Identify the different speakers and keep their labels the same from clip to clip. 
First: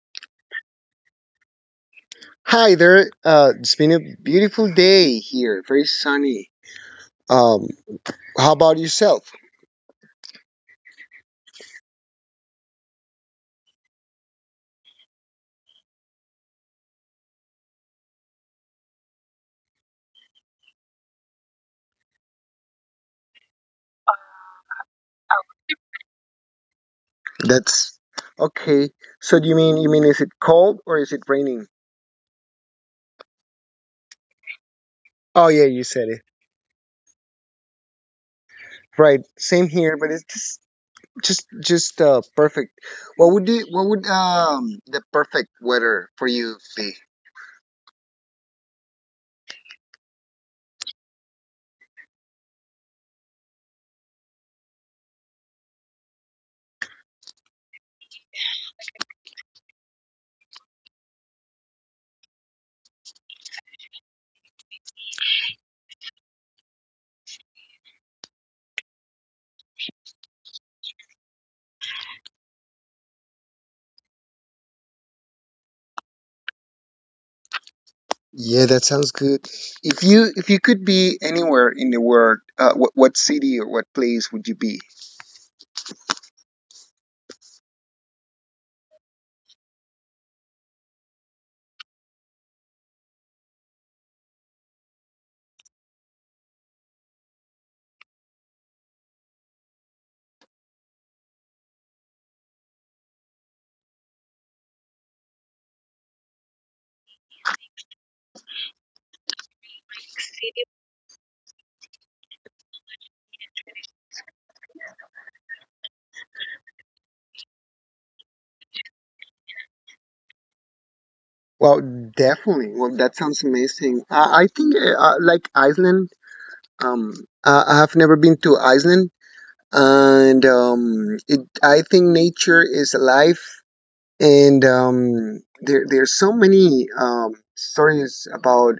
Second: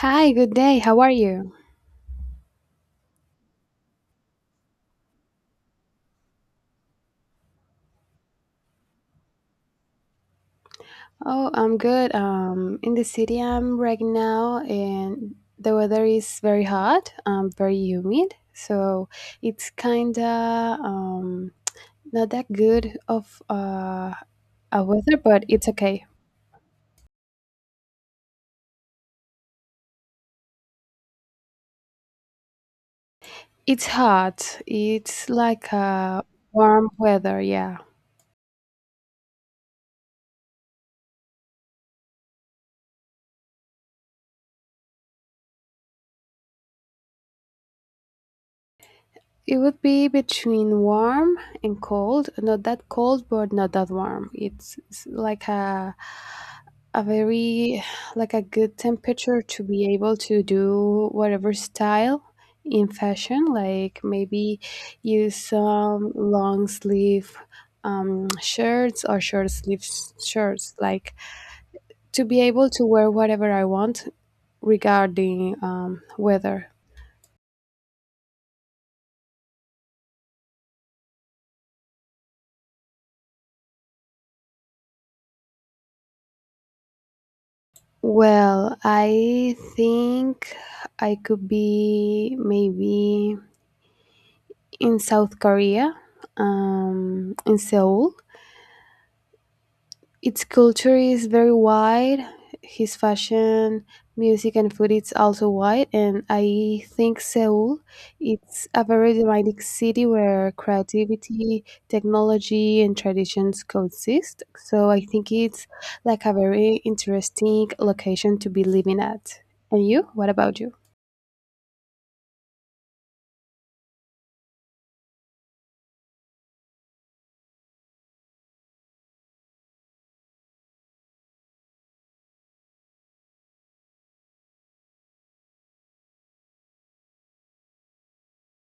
Speaker 1: Hi, good day. How are you?
Speaker 2: Hi there. It's been a beautiful day here, very sunny. Um, how about yourself?
Speaker 1: Oh, I'm good. In the city I'm right now, and the weather is very hot, very humid, so it's kinda not that good of a weather, but it's okay.
Speaker 2: That's okay. So do you mean is it cold or is it raining?
Speaker 1: It's hot. It's
Speaker 2: Oh yeah,
Speaker 1: like
Speaker 2: you said it
Speaker 1: a warm weather, yeah.
Speaker 2: right. Same here, but it's just just perfect. What would you, what would the perfect weather for you be?
Speaker 1: It would be between warm and cold. Not that cold, but not that warm. It's like a very like a good temperature to be able to do whatever style in fashion, like maybe use some long sleeve shirts or short sleeve shirts, like to be able to wear whatever I want regarding weather.
Speaker 2: Yeah, that sounds good. If you could be anywhere in the world, what city or what place would you be?
Speaker 1: Well, I think I could be maybe in South Korea, in Seoul. Its culture is very wide. His fashion, music, and food is also wide. And I think Seoul, it's a very dynamic city where creativity, technology, and traditions coexist. So I think it's like a very interesting location to be living at. And you? What about you?
Speaker 2: Well, definitely. Well, that sounds amazing. I think like Iceland. Um, I have never been to Iceland, and it. I think nature is alive, and there's so many stories about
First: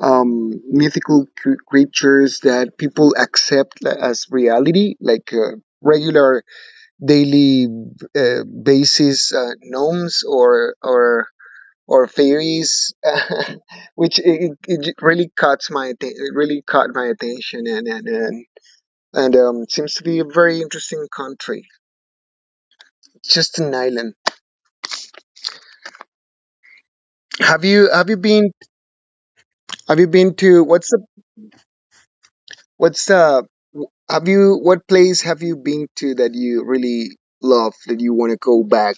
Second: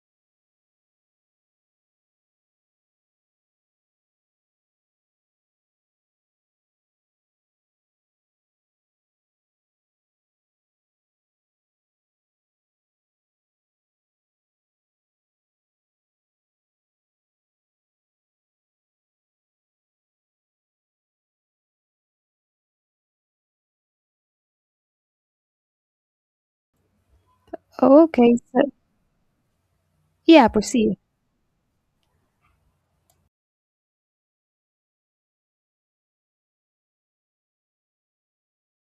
Speaker 2: mythical creatures that people accept as reality, like. Regular daily basis gnomes or or fairies, which it really it really caught my attention and seems to be a very interesting country. It's just an island. Have you
Speaker 1: Oh,
Speaker 2: have you
Speaker 1: okay.
Speaker 2: been
Speaker 1: So
Speaker 2: have you been
Speaker 1: yeah,
Speaker 2: to
Speaker 1: proceed.
Speaker 2: what's the what place have you been to that you really love, that you want to go back?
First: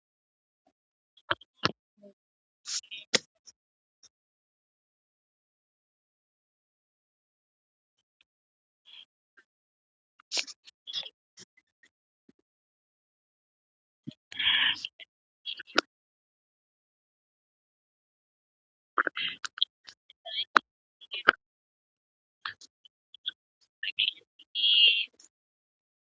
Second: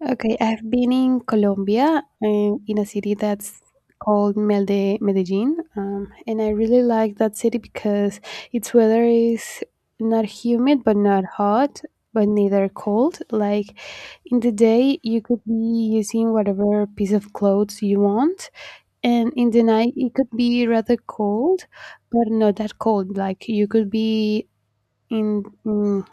Speaker 1: Okay, I've been in Colombia, in a city that's called Medellin, and I really like that city because its weather is not humid but not hot, but neither cold. Like in the day, you could be using whatever piece of clothes you want, and in the night, it could be rather cold, but not that cold. Like you could be in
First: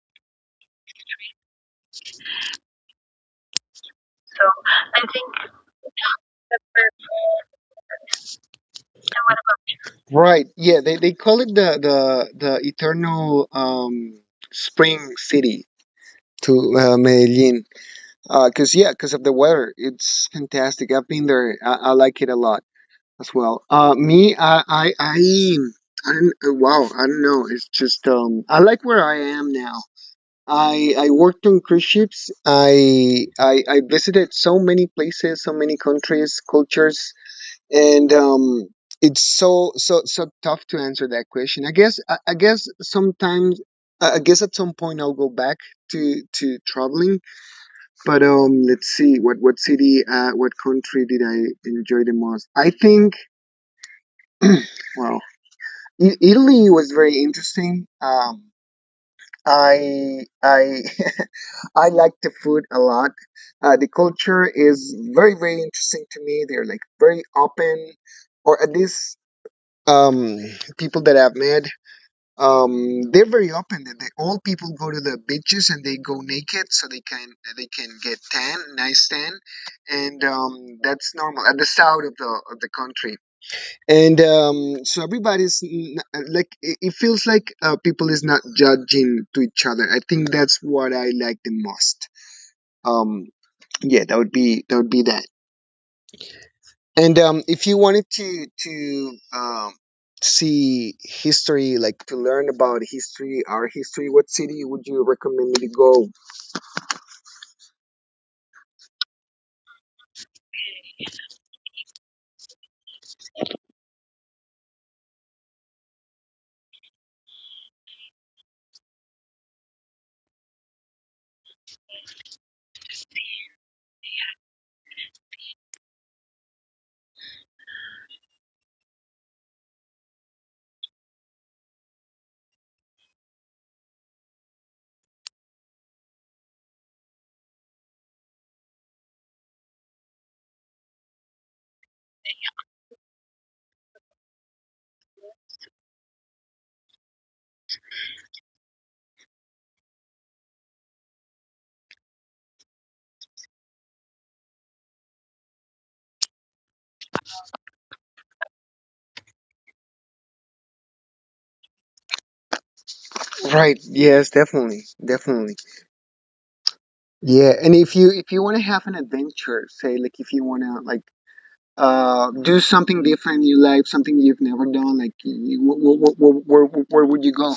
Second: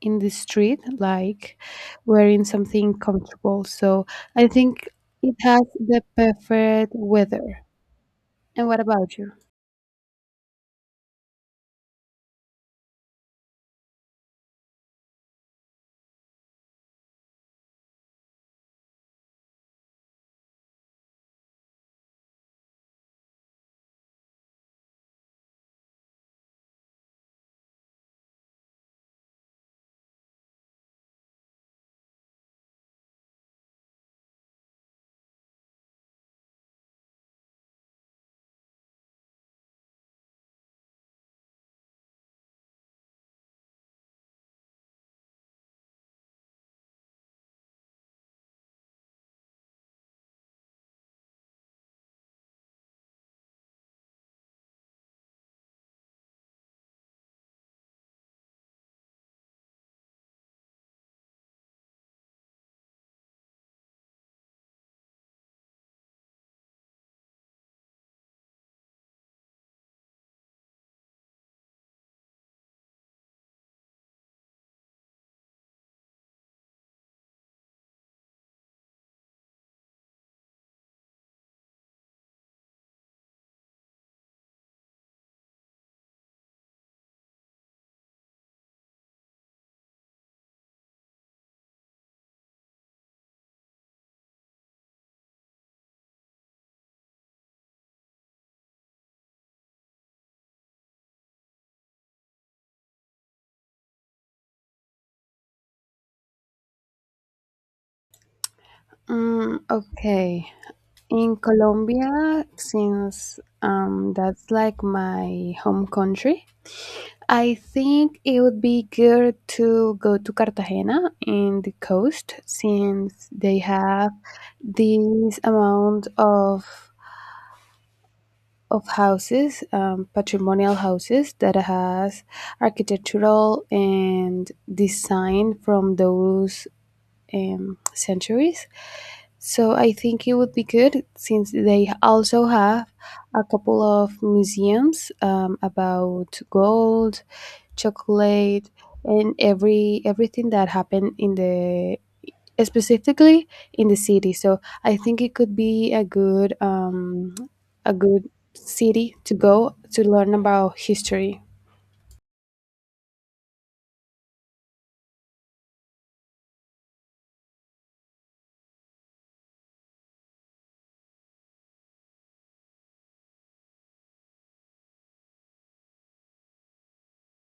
Speaker 1: in the street, like wearing something comfortable. So I think it has the perfect weather. And what about you?
Speaker 2: Right. Yeah, they call it the eternal spring city, to Medellin. Cause yeah, cause of the weather, it's fantastic. I've been there. I like it a lot as well. Me, I don't, wow, I don't know. It's just I like where I am now. I worked on cruise ships. I visited so many places, so many countries, cultures, and it's so tough to answer that question. I guess at some point I'll go back to traveling, but let's see what city, what country did I enjoy the most? I think, well, Italy was very interesting. I I like the food a lot. The culture is very interesting to me. They're like very open, or at least um people that I've met they're very open, that they, all people go to the beaches and they go naked so they can get tan, nice tan. And that's normal at the south of the country. And so everybody's like it feels like people is not judging to each other. I think that's what I like the most. um yeah, that would be that. And if you wanted to see history, like to learn about history, our history, what city would you recommend me to go?
Speaker 1: Mm, okay. In Colombia, since that's like my home country, I think it would be good to go to Cartagena in the coast, since they have this amount of houses, patrimonial houses that has architectural and design from those centuries. So I think it would be good, since they also have a couple of museums, about gold, chocolate, and everything that happened in the specifically in the city. So I think it could be a good, a good city to go to learn about history.
Speaker 2: Right. Yes, definitely, definitely. Yeah, and if you want to have an adventure, say like if you want to like do something different in your life, something you've never done, like you, where would you go?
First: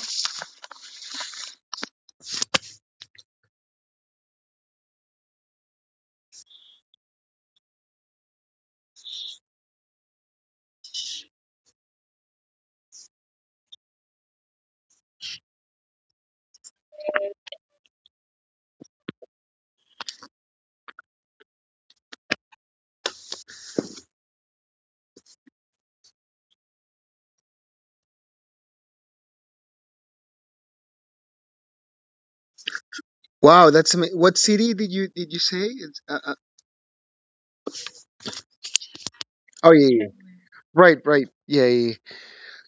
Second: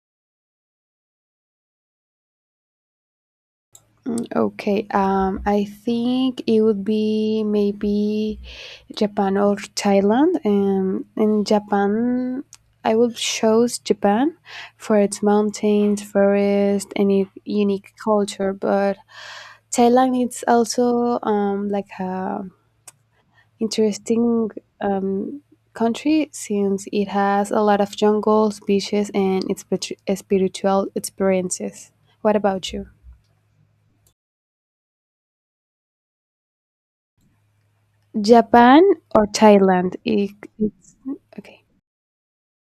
Speaker 1: Mm, okay, I think it would be maybe Japan or Thailand. In Japan, I would choose Japan for its mountains, forest, and unique culture. But Thailand is also like a interesting um, country, since it has a lot of jungles, beaches, and its spiritual experiences. What about you?
Speaker 2: Wow, that's what city did you say? It's,
Speaker 1: Japan or
Speaker 2: oh yeah,
Speaker 1: Thailand?
Speaker 2: yeah, yeah.
Speaker 1: It's
Speaker 2: Right, right, yeah,
Speaker 1: okay.
Speaker 2: yeah. yeah.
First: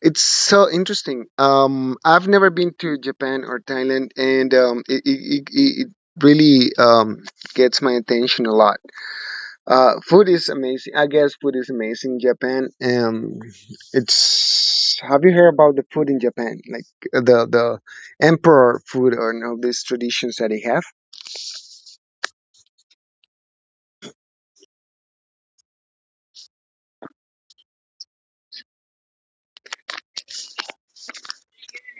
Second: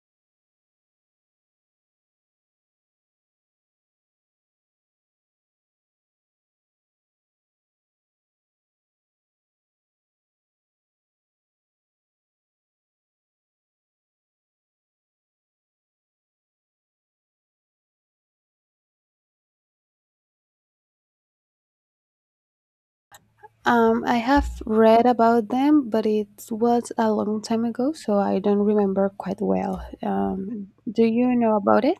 Speaker 2: It's so interesting. I've never been to Japan or Thailand, and it really gets my attention a lot. Food is amazing. I guess food is amazing in Japan. It's, have you heard about the food in Japan, like the emperor food or all these traditions that they have?
Speaker 1: I have read about them, but it was a long time ago, so I don't remember quite well. Do you know about it?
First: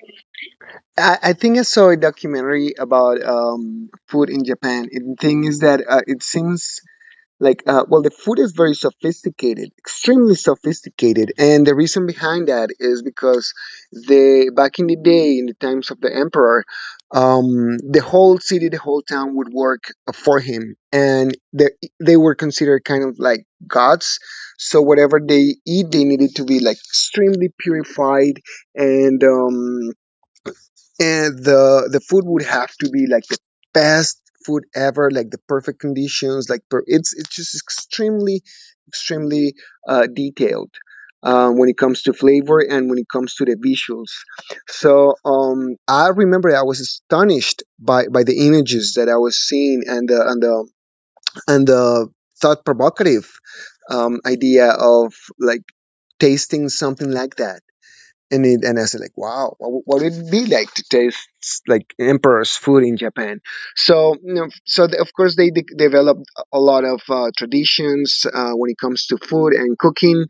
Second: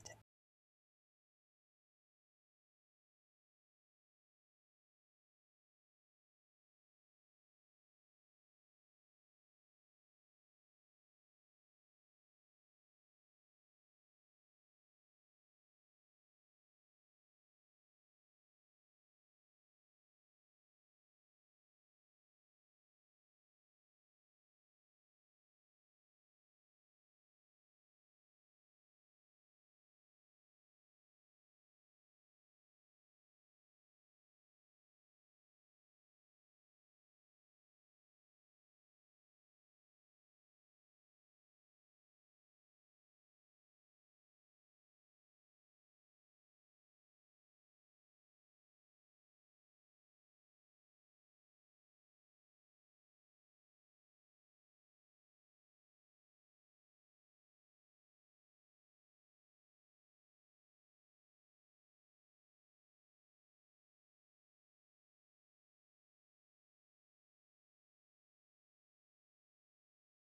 Speaker 2: I think I saw a documentary about food in Japan. And the thing is that it seems like well, the food is very sophisticated, extremely sophisticated, and the reason behind that is because they, back in the day in the times of the emperor, the whole city, the whole town would work for him. And they were considered kind of like gods, so whatever they eat they needed to be like extremely purified. And the food would have to be like the best food ever, like the perfect conditions, like it's just extremely detailed when it comes to flavor and when it comes to the visuals. So I remember I was astonished by the images that I was seeing, and the and the and the thought provocative idea of like tasting something like that in it. And I said like, wow, what would it be like to taste like emperor's food in Japan. So you know, so they, of course they developed a lot of traditions when it comes to food and cooking.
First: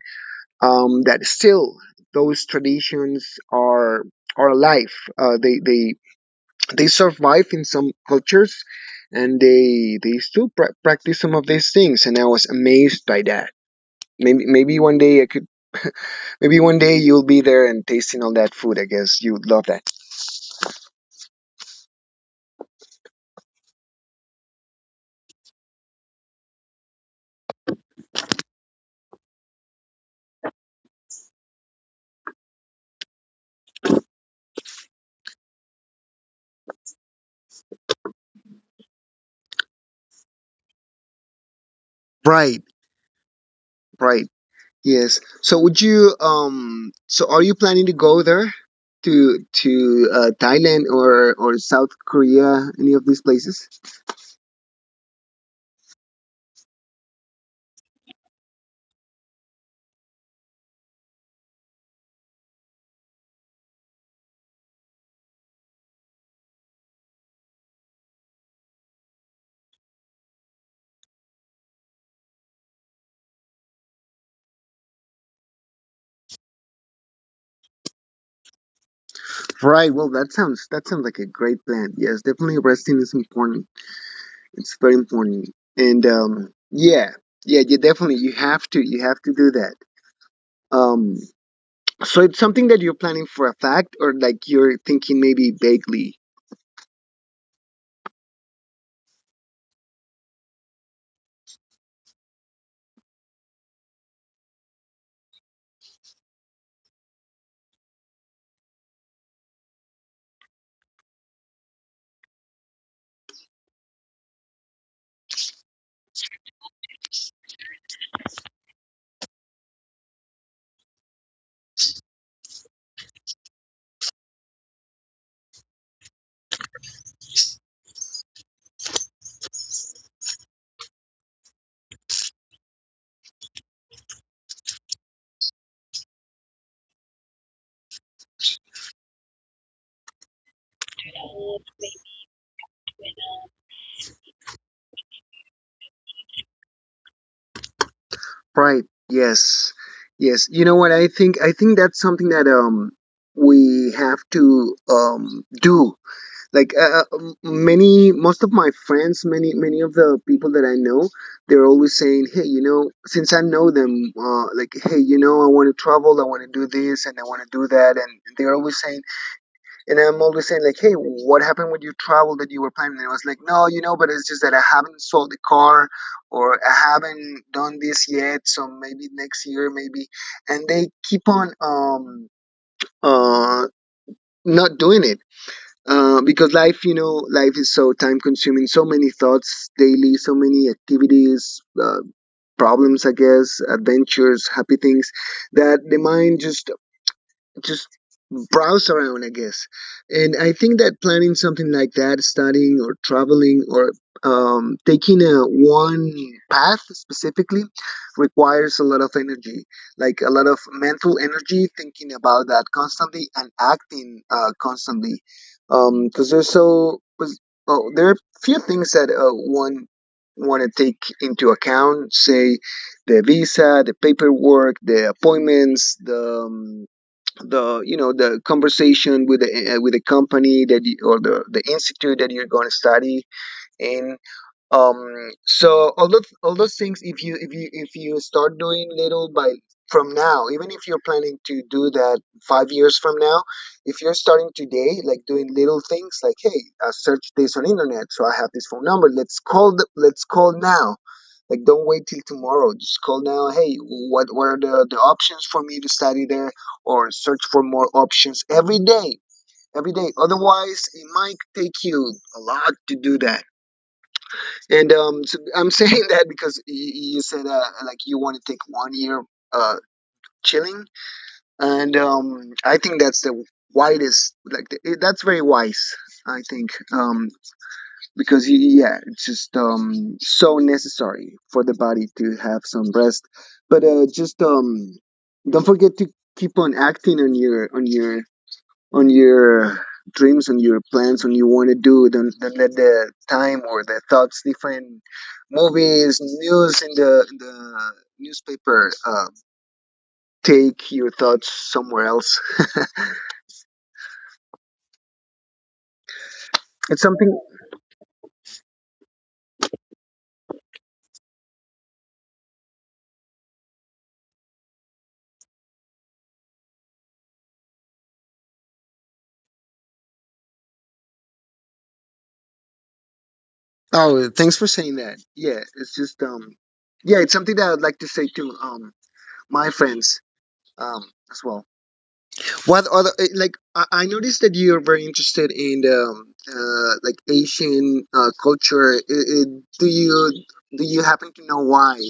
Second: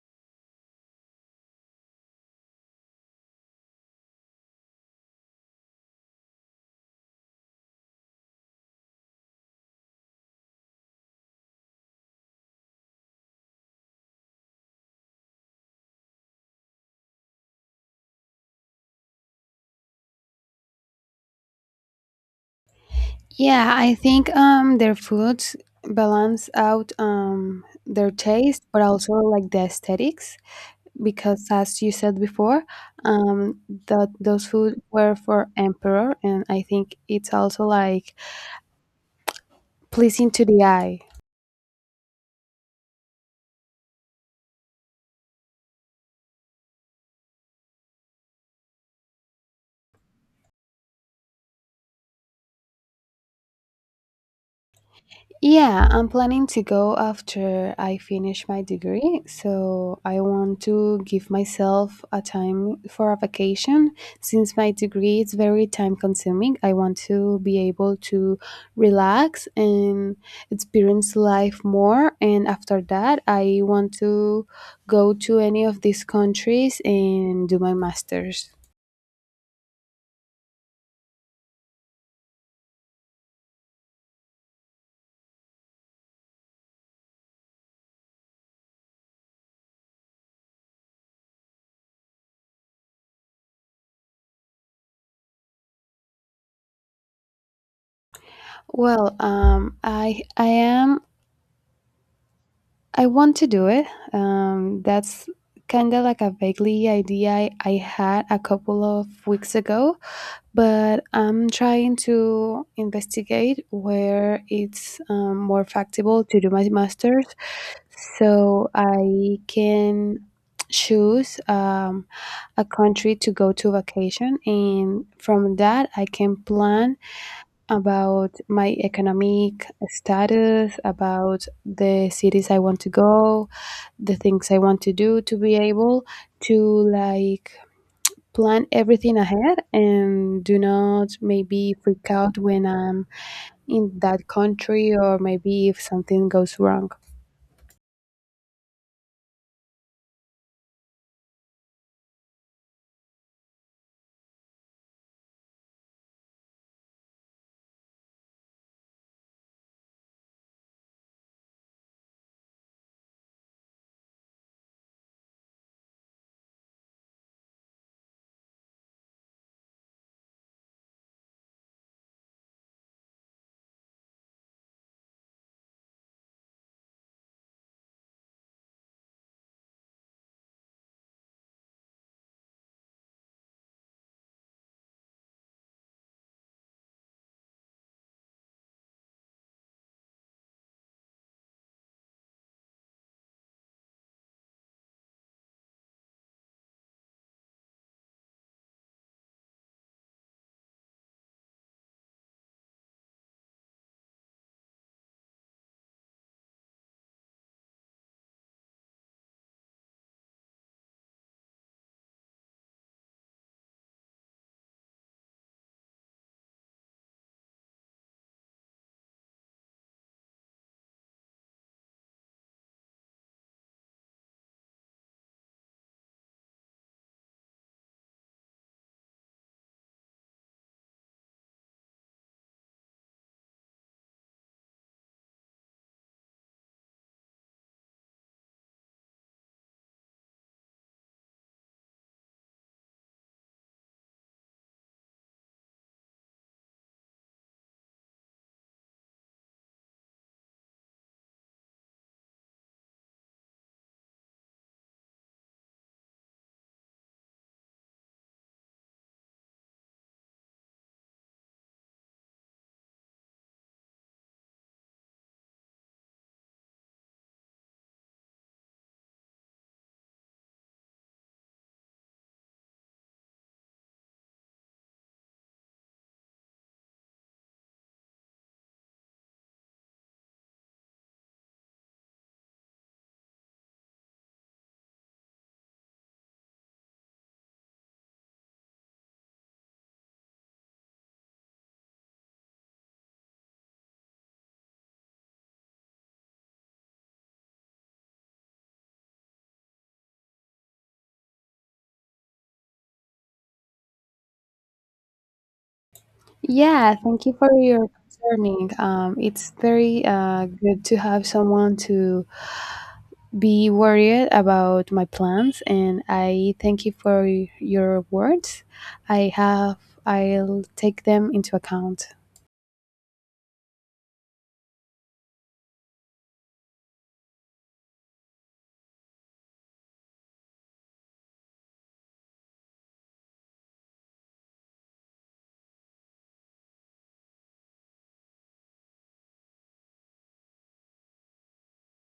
Speaker 2: That still, those traditions are alive. uh, they they they survive in some cultures, and they still practice some of these things, and I was amazed by that. Maybe one day I could, maybe one day you'll be there and tasting all that food. I guess you'd love that.
Speaker 1: Yeah, I think their foods balance out their taste, but also like the aesthetics, because as you said before, um that those food were for emperor, and I think it's also like pleasing to the eye.
Speaker 2: Right, right. Yes. So would you so are you planning to go there to Thailand or South Korea, any of these places?
Speaker 1: Yeah, I'm planning to go after I finish my degree. So I want to give myself a time for a vacation. Since my degree is very time consuming, I want to be able to relax and experience life more. And after that, I want to go to any of these countries and do my master's.
Speaker 2: Right. Well, that sounds, that sounds like a great plan. Yes, definitely resting is important. It's very important. And yeah. Yeah, you definitely you have to do that. Um, so it's something that you're planning for a fact, or like you're thinking maybe vaguely.
Speaker 1: Well, I am I want to do it. That's kind of like a vaguely idea I had a couple of weeks ago, but I'm trying to investigate where it's, more factible to do my master's, so I can choose, a country to go to vacation, and from that I can plan about my economic status, about the cities I want to go, the things I want to do to be able to like plan everything ahead and do not maybe freak out when I'm in that country or maybe if something goes wrong.
Speaker 2: Pride. Yes. Yes. You know what, I think that's something that we have to do. Like, many, most of my friends, many many of the people that I know, they're always saying, "Hey, you know, since I know them, like hey, you know, I want to travel, I want to do this and I want to do that." And they're always saying, and I'm always saying like, hey, what happened with your travel that you were planning? And I was like, no, you know, but it's just that I haven't sold the car or I haven't done this yet. So maybe next year, maybe. And they keep on uh not doing it. Because life, you know, life is so time consuming, so many thoughts daily, so many activities, problems, I guess, adventures, happy things, that the mind just browse around, I guess. And I think that planning something like that, studying or traveling or taking a one path specifically requires a lot of energy, like a lot of mental energy, thinking about that constantly and acting constantly. Because there's so, 'cause, oh, there are few things that one want to take into account, say the visa, the paperwork, the appointments, the you know the conversation with the company that you, or the institute that you're going to study in. So all those things, if you if you start doing little, by from now, even if you're planning to do that five years from now, if you're starting today, like doing little things like hey, search this on internet. So I have this phone number, let's call now. Like, don't wait till tomorrow. Just call now. Hey, what are the options for me to study there, or search for more options every day, every day. Otherwise, it might take you a lot to do that. And so I'm saying that because you said like you want to take one year uh chilling. And I think that's the widest. Like, the, that's very wise. I think. Because yeah, it's just so necessary for the body to have some rest. But just don't forget to keep on acting on your dreams, on your plans, on you want to do. Don't let the time or the thoughts, different movies, news in the newspaper, take your thoughts somewhere else.
Speaker 1: Yeah,
Speaker 2: It's
Speaker 1: thank you
Speaker 2: something.
Speaker 1: for your concerning. It's very good to have someone to be worried about my plans, and I thank you for your words. I have I'll take them into account.
Speaker 2: Oh thanks for saying that. Yeah, it's just yeah, it's something that I'd like to say too, my friends, um, as well. What other like I noticed that you are very interested in the like Asian culture. I Do you happen to know why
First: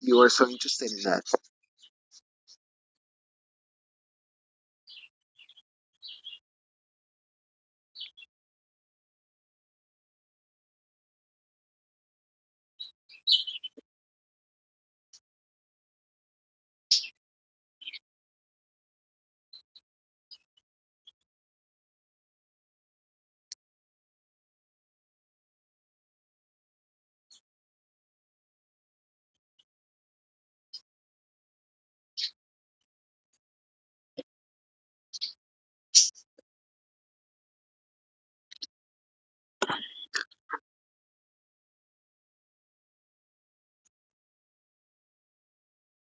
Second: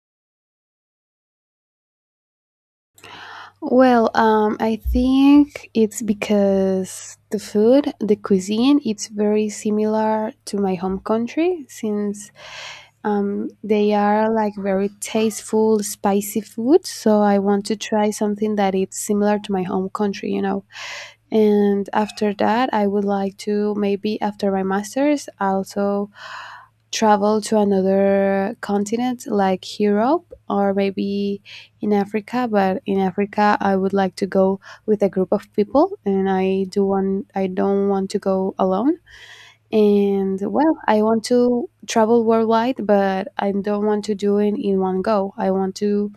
Speaker 2: you are so interested in that?
Speaker 1: Well, I think it's because the food, the cuisine, it's very similar to my home country since they are like very tasteful, spicy food. So I want to try something that it's similar to my home country, you know. And after that, I would like to maybe after my master's also travel to another continent like Europe or maybe in Africa. But in Africa, I would like to go with a group of people, and I don't want to go alone. And well, I want to travel worldwide, but I don't want to do it in one go. I want to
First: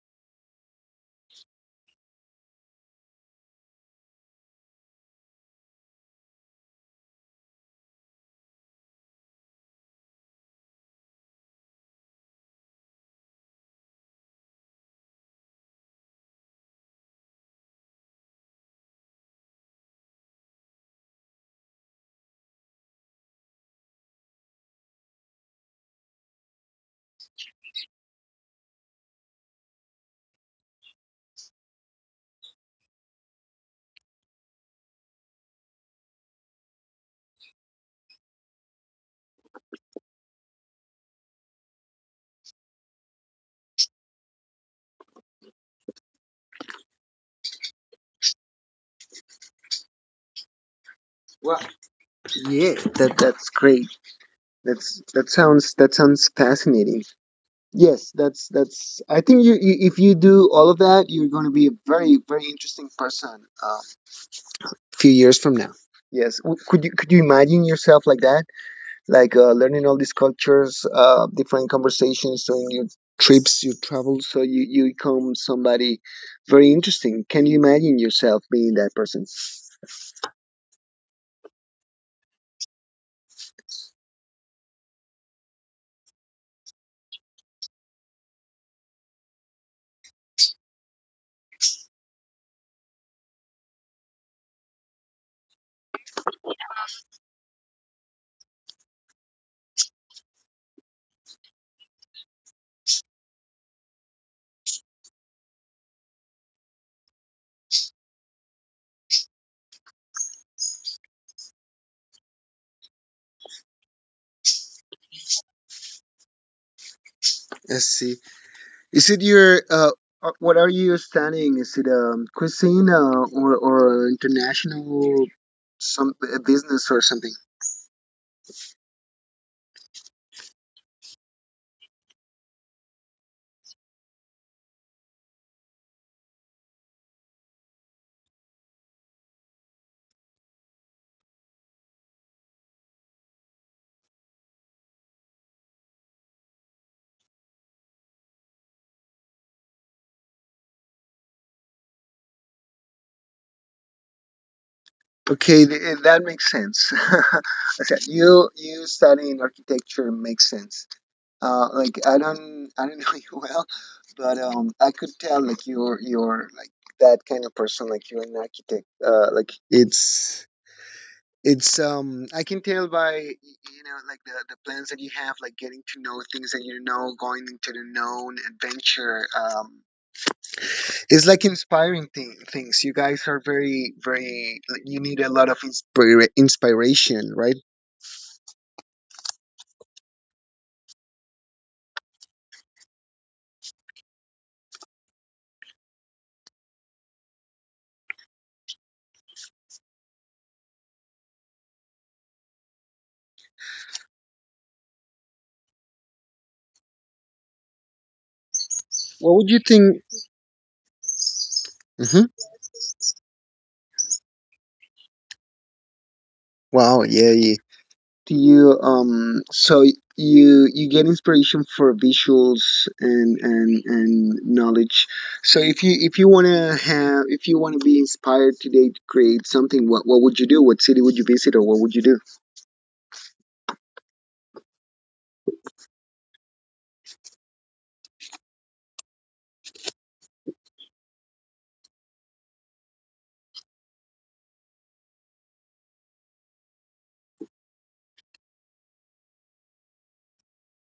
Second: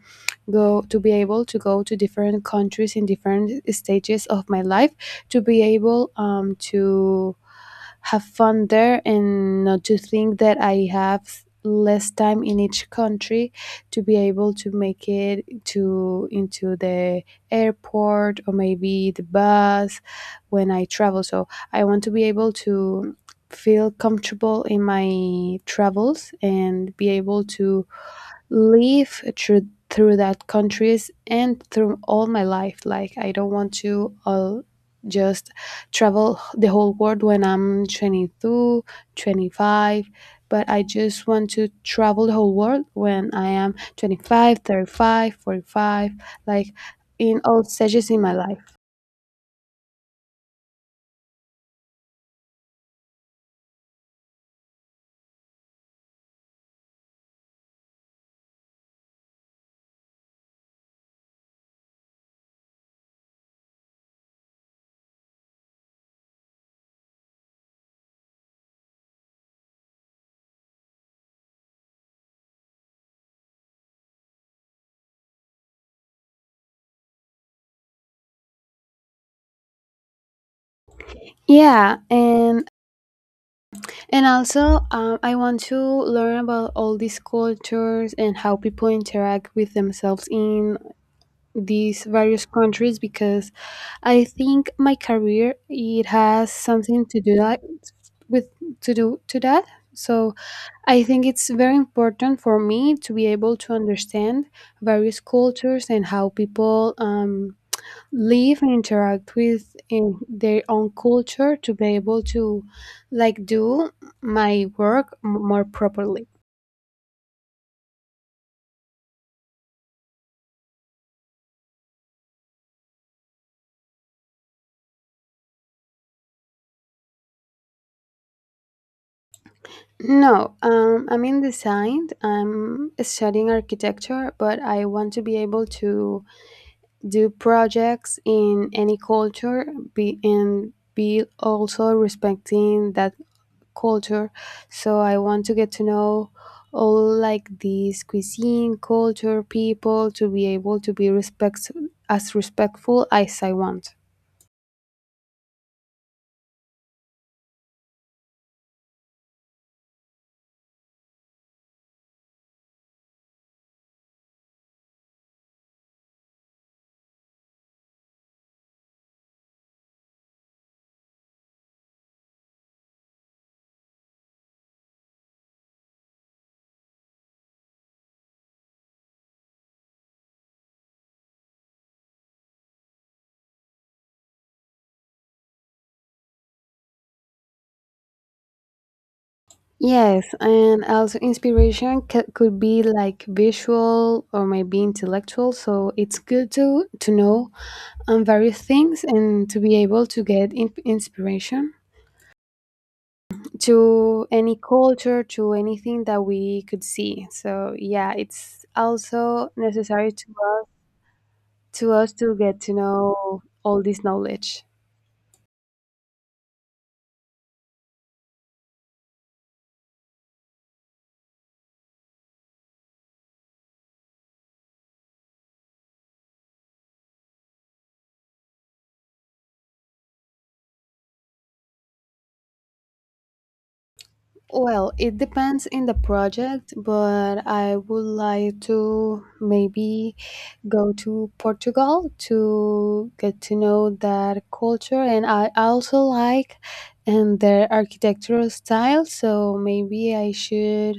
Speaker 1: go to be able to go to different countries in different stages of my life, to be able, to have fun there and not to think that I have less time in each country to be able to make it to into the airport or maybe the bus when I travel. So I want to be able to feel comfortable in my travels and be able to live through that countries and through all my life. Like I don't want to all just travel the whole world when I'm 25, but I just want to travel the whole world when I am 25, 35, 45. Like in all stages in my life.
Speaker 2: Well, yeah, that that's great. That's, that sounds, that sounds fascinating. Yes, that's. I think you, you if you do all of that, you're going to be a very interesting person. Few years from now. Yes, could you, could you imagine yourself like that? Like learning all these cultures, different conversations, doing your trips, your travels, so you become somebody very interesting. Can you imagine yourself being that person?
Speaker 1: Yeah, and also, I want to learn about all these cultures and how people interact with themselves in these various countries, because I think my career, it has something to do that with to that. So I think it's very important for me to be able to understand various cultures and how people, live and interact with in their own culture to be able to like do my work more properly.
Speaker 2: Let's see. Is it your what are you studying? Is it cuisine or international some business or something?
Speaker 1: No, I'm in design. I'm studying architecture, but I want to be able to do projects in any culture, be also respecting that culture. So I want to get to know all like these cuisine, culture, people to be able to be respect as respectful as I want.
Speaker 2: Okay, that makes sense. I said, you studying architecture makes sense. Like I don't know you well, but I could tell like you're like that kind of person. Like you're an architect. Like it's I can tell by like the plans that you have. Like getting to know things that going into the known adventure. It's like inspiring things. You guys are very very. Like, you need a lot of inspiration, right?
Speaker 1: Yes, and also inspiration could be like visual or maybe intellectual. So it's good to know on various things and to be able to get inspiration to any culture, to anything that we could see. So yeah, it's
Speaker 2: What
Speaker 1: also
Speaker 2: would you think?
Speaker 1: necessary to, to us
Speaker 2: Hmm.
Speaker 1: to get to know all this knowledge.
Speaker 2: Wow. Yeah. Yeah. Do you, so you get inspiration for visuals and and knowledge. So if you wanna have if you wanna be inspired today to create something, what would you do? What city would you visit, or what would you do?
Speaker 1: Well, it depends in the project, but I would like to maybe go to Portugal to get to know that culture. And I also like and their architectural style, so maybe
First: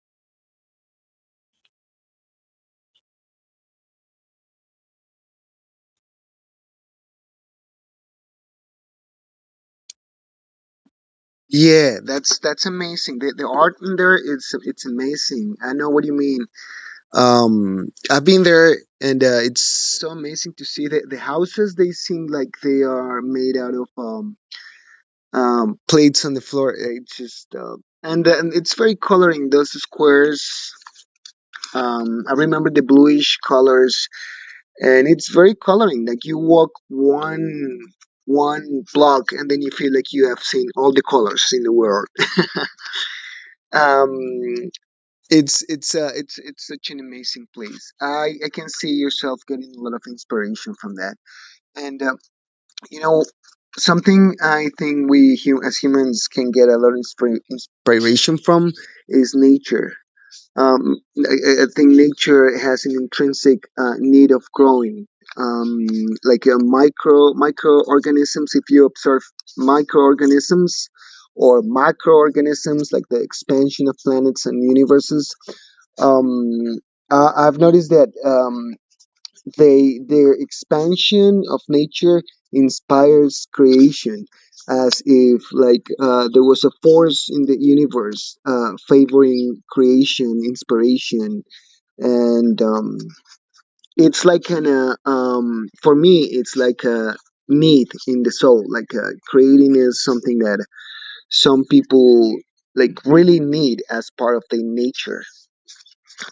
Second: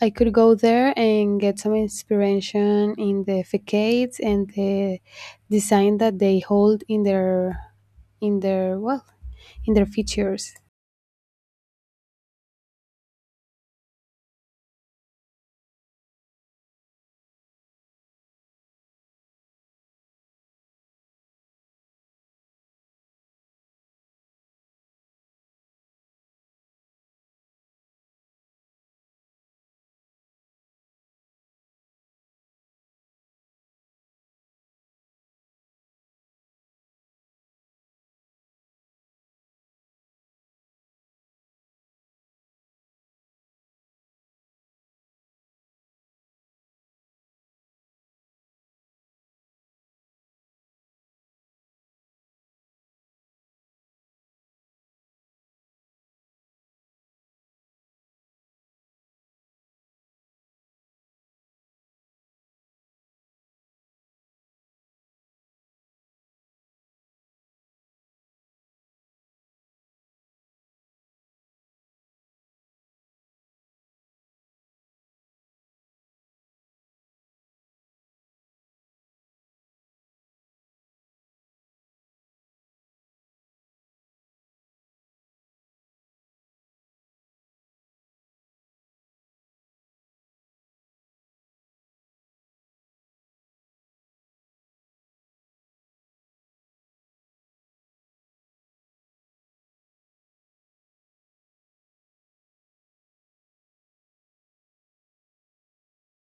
Speaker 1: I could go there and get some inspiration in the facades and the design that they hold in their well in their features.
Speaker 2: Yeah, that's amazing. The art in there, it's amazing. I know what you mean. I've been there, and it's so amazing to see the houses. They seem like they are made out of plates on the floor. It's just and it's very coloring those squares. I remember the bluish colors, and it's very coloring. Like you walk one block, and then you feel like you have seen all the colors in the world. Um, it's it's such an amazing place. I can see yourself getting a lot of inspiration from that. And You know, something I think as humans can get a lot of inspiration from is nature. I think nature has an intrinsic need of growing. Um, like microorganisms, if you observe microorganisms or macroorganisms, like the expansion of planets and universes, um, I've noticed that. They their expansion of nature inspires creation, as if like there was a force in the universe favoring creation, inspiration, and it's like kind of for me it's like a need in the soul. Like creating is something that some people like really need as part of their nature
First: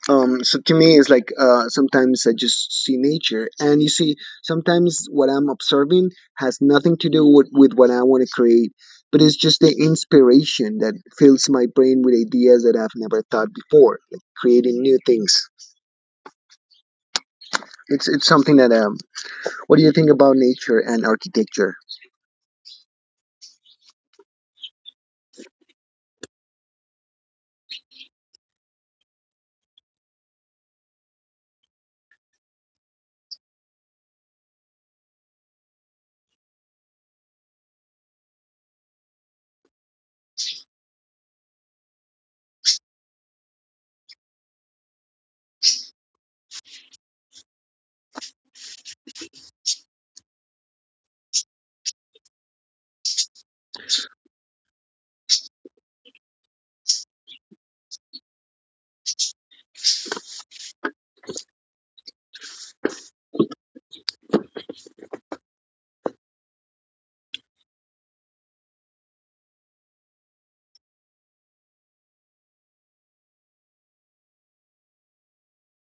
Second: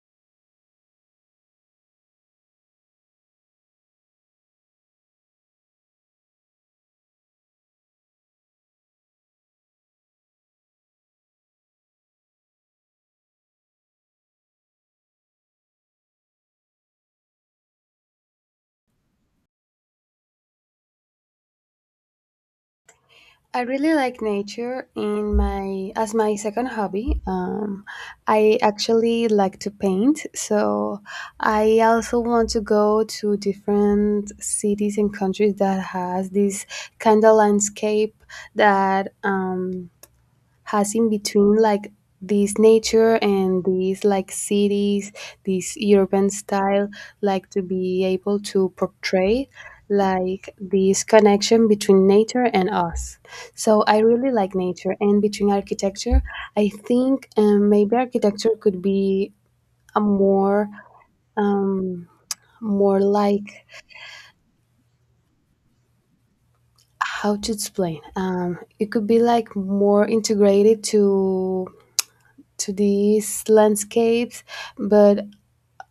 Speaker 2: um So to me it's like, sometimes I just see nature, and you see sometimes what I'm observing has nothing to do with what I want to create, but it's just the inspiration that fills my brain with ideas that I've never thought before, like creating new things. It's something that. What do you think about nature and architecture?
Speaker 1: I really like nature in my as my second hobby. I actually like to paint, so I also want to go to different cities and countries that has this kind of landscape that, has in between like this nature and these like cities, this urban style, like to be able to portray like this connection between nature and us. So I really like nature and between architecture, I think, maybe architecture could be a more, um, more like how to explain, it could be like more integrated to these landscapes, but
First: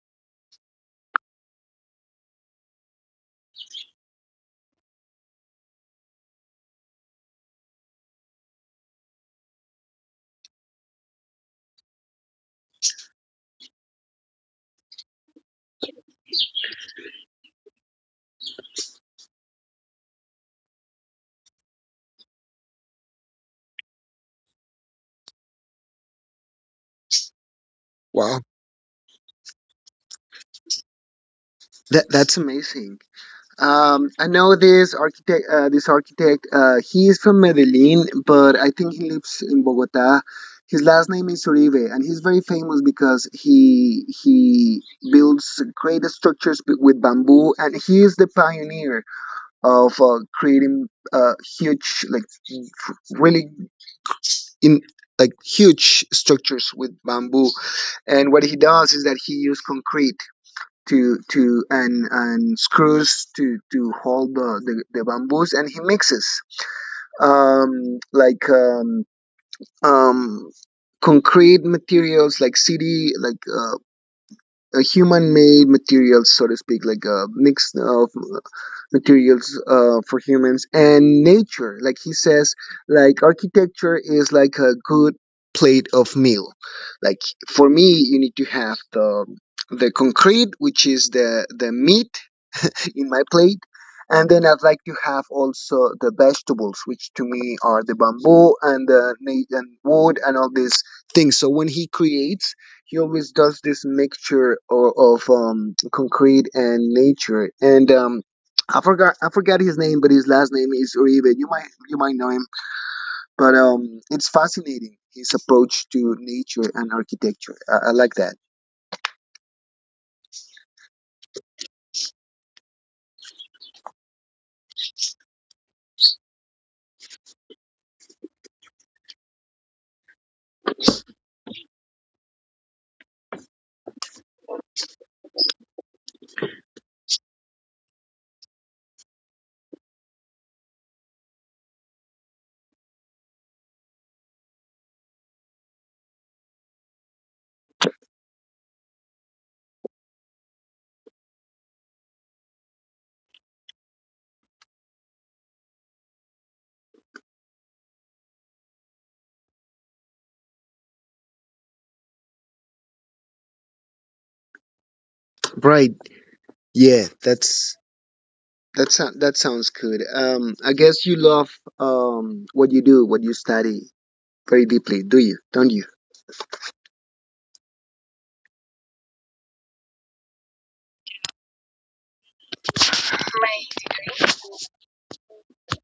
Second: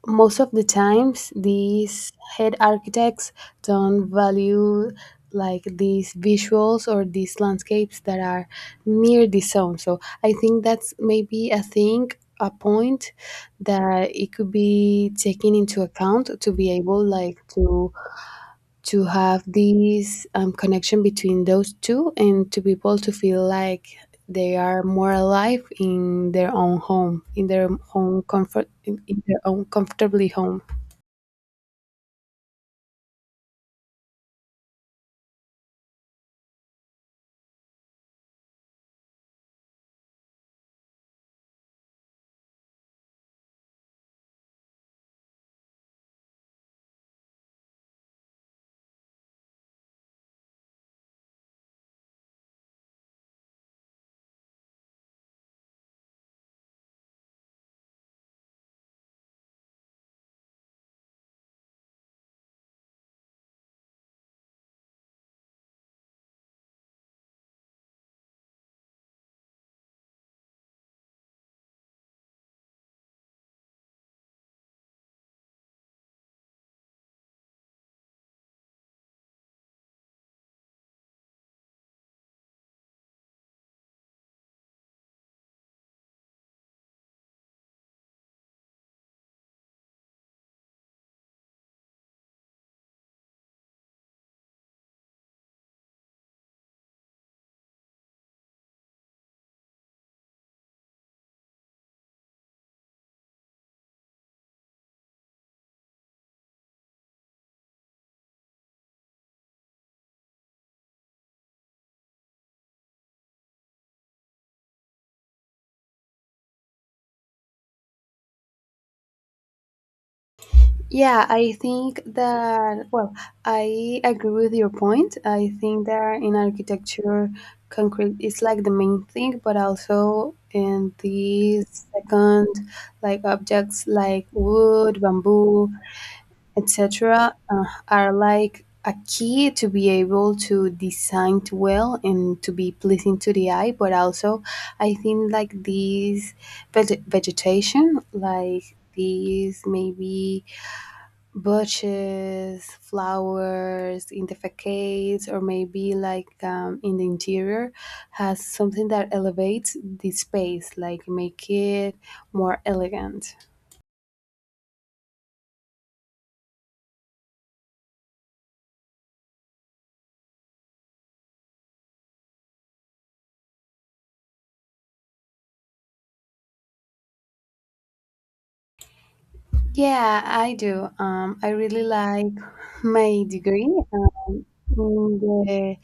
Speaker 1: most of the times these head architects don't value like these visuals or these landscapes that are near the zone. So I think that's maybe a thing, a point that it could be taken into account to be able like to have this, connection between those two and to people to feel like they are more alive in their own home, in their own
Speaker 2: Wow,
Speaker 1: comfort, in their own comfortably home.
Speaker 2: that's amazing. I know this architect. He is from Medellin, but I think he lives in Bogota. His last name is Uribe, and he's very famous because he builds great structures with bamboo, and he is the pioneer of creating uh, huge, like really in like huge structures with bamboo. And what he does is that he used concrete to and screws to hold the bamboos, and he mixes um like um um concrete materials, like city, like human made materials, so to speak, like a mix of materials for humans and nature. Like he says, like architecture is like a good plate of meal. Like, for me, you need to have the concrete, which is the meat in my plate. And then I'd like to have also the vegetables, which to me are the bamboo and and wood and all these things. So when he creates, he always does this mixture of concrete and nature. And um, I forgot his name, but his last name is Uribe. You might know him, but it's fascinating, his approach to nature and architecture. I like that.
Speaker 1: Yeah, I think that, well, I agree with your point. I think that in architecture, concrete is like the main thing, but also in the second, like objects like wood, bamboo, etc., are like a key to be able to design it well and to be pleasing to the eye. But also, I think like these vegetation, like these maybe bushes, flowers in the facades, or maybe like, in the interior, has something that elevates the space, like make it more elegant.
Speaker 2: Right. Yeah, that's. That sound that sounds good. I guess you love what you do, what you study very deeply, do you? Don't you?
Speaker 1: Yeah, I do. I really like my degree. In the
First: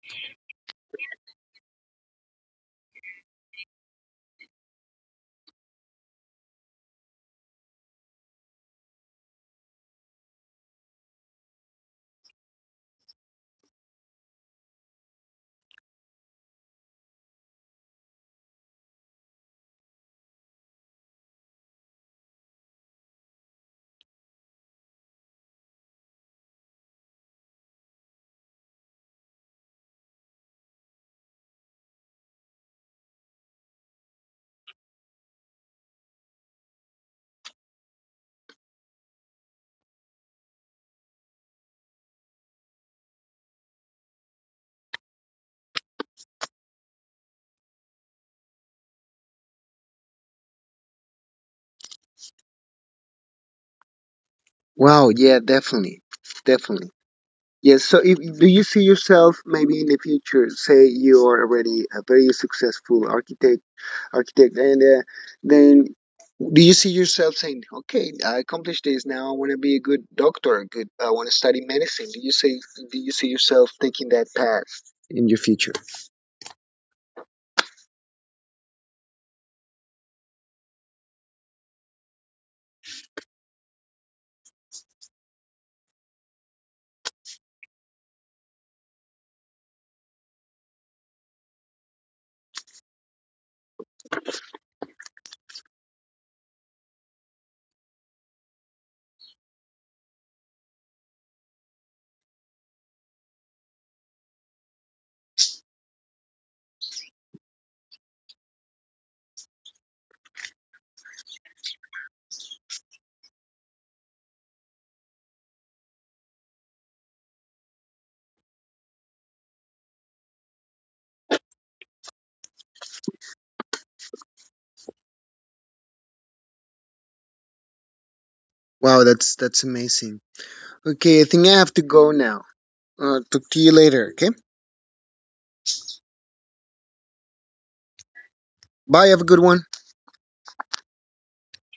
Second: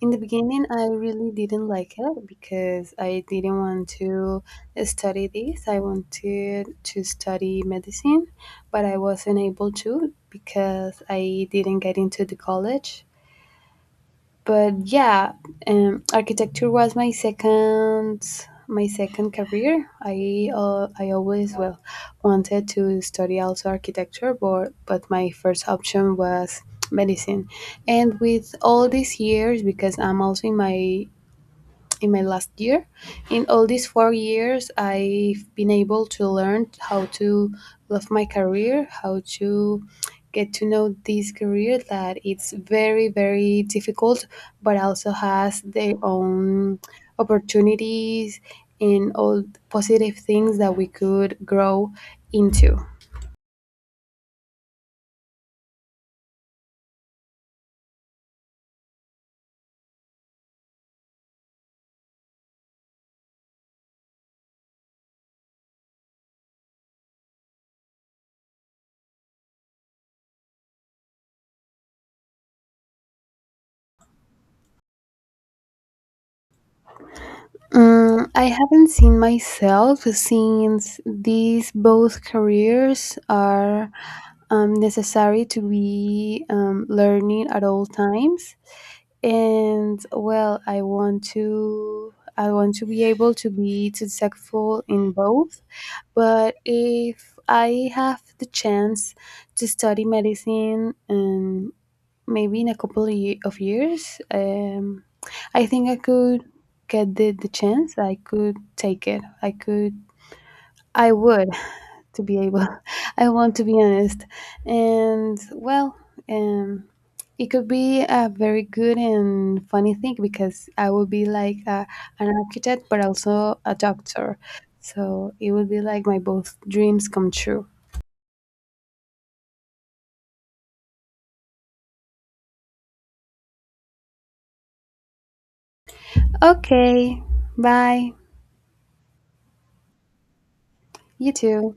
Speaker 1: in the beginning, I really didn't like it because I didn't want to study this. I wanted to study medicine, but I wasn't able to because I didn't get into the college. But yeah, architecture was my second career. I, I always well wanted to study also architecture, but my first option was medicine. And with all these years, because I'm also in my last year. In all these 4 years, I've been able to learn how to love my career, how to get to know this career that it's very, very difficult, but also has their own opportunities and all positive things that we could grow into.
Speaker 2: Wow, yeah, definitely, definitely. Yes. So, if, do you see yourself maybe in the future? Say you are already a very successful architect, and then do you see yourself saying, "Okay, I accomplished this. Now I want to be a good doctor. A Good. I want to study medicine." Do you say? Do you see yourself taking that path in your future?
Speaker 1: Mm, I haven't seen myself since these both careers are, necessary to be learning at all times. And well, I want to be able to be successful in both. But if I have the chance to study medicine, maybe in a couple of years, I think I could get the chance. I could take it. I could. I would to be able. I want to be honest, and well, um, it could be a very good and funny thing because I would be like a, an architect, but also a doctor. So it would be like my both dreams come true.
Speaker 2: Wow, that's amazing. Okay, I think I have to go now. Talk to you later, okay?
Speaker 1: Okay, bye.
Speaker 2: Bye, have a good one.
Speaker 1: You too.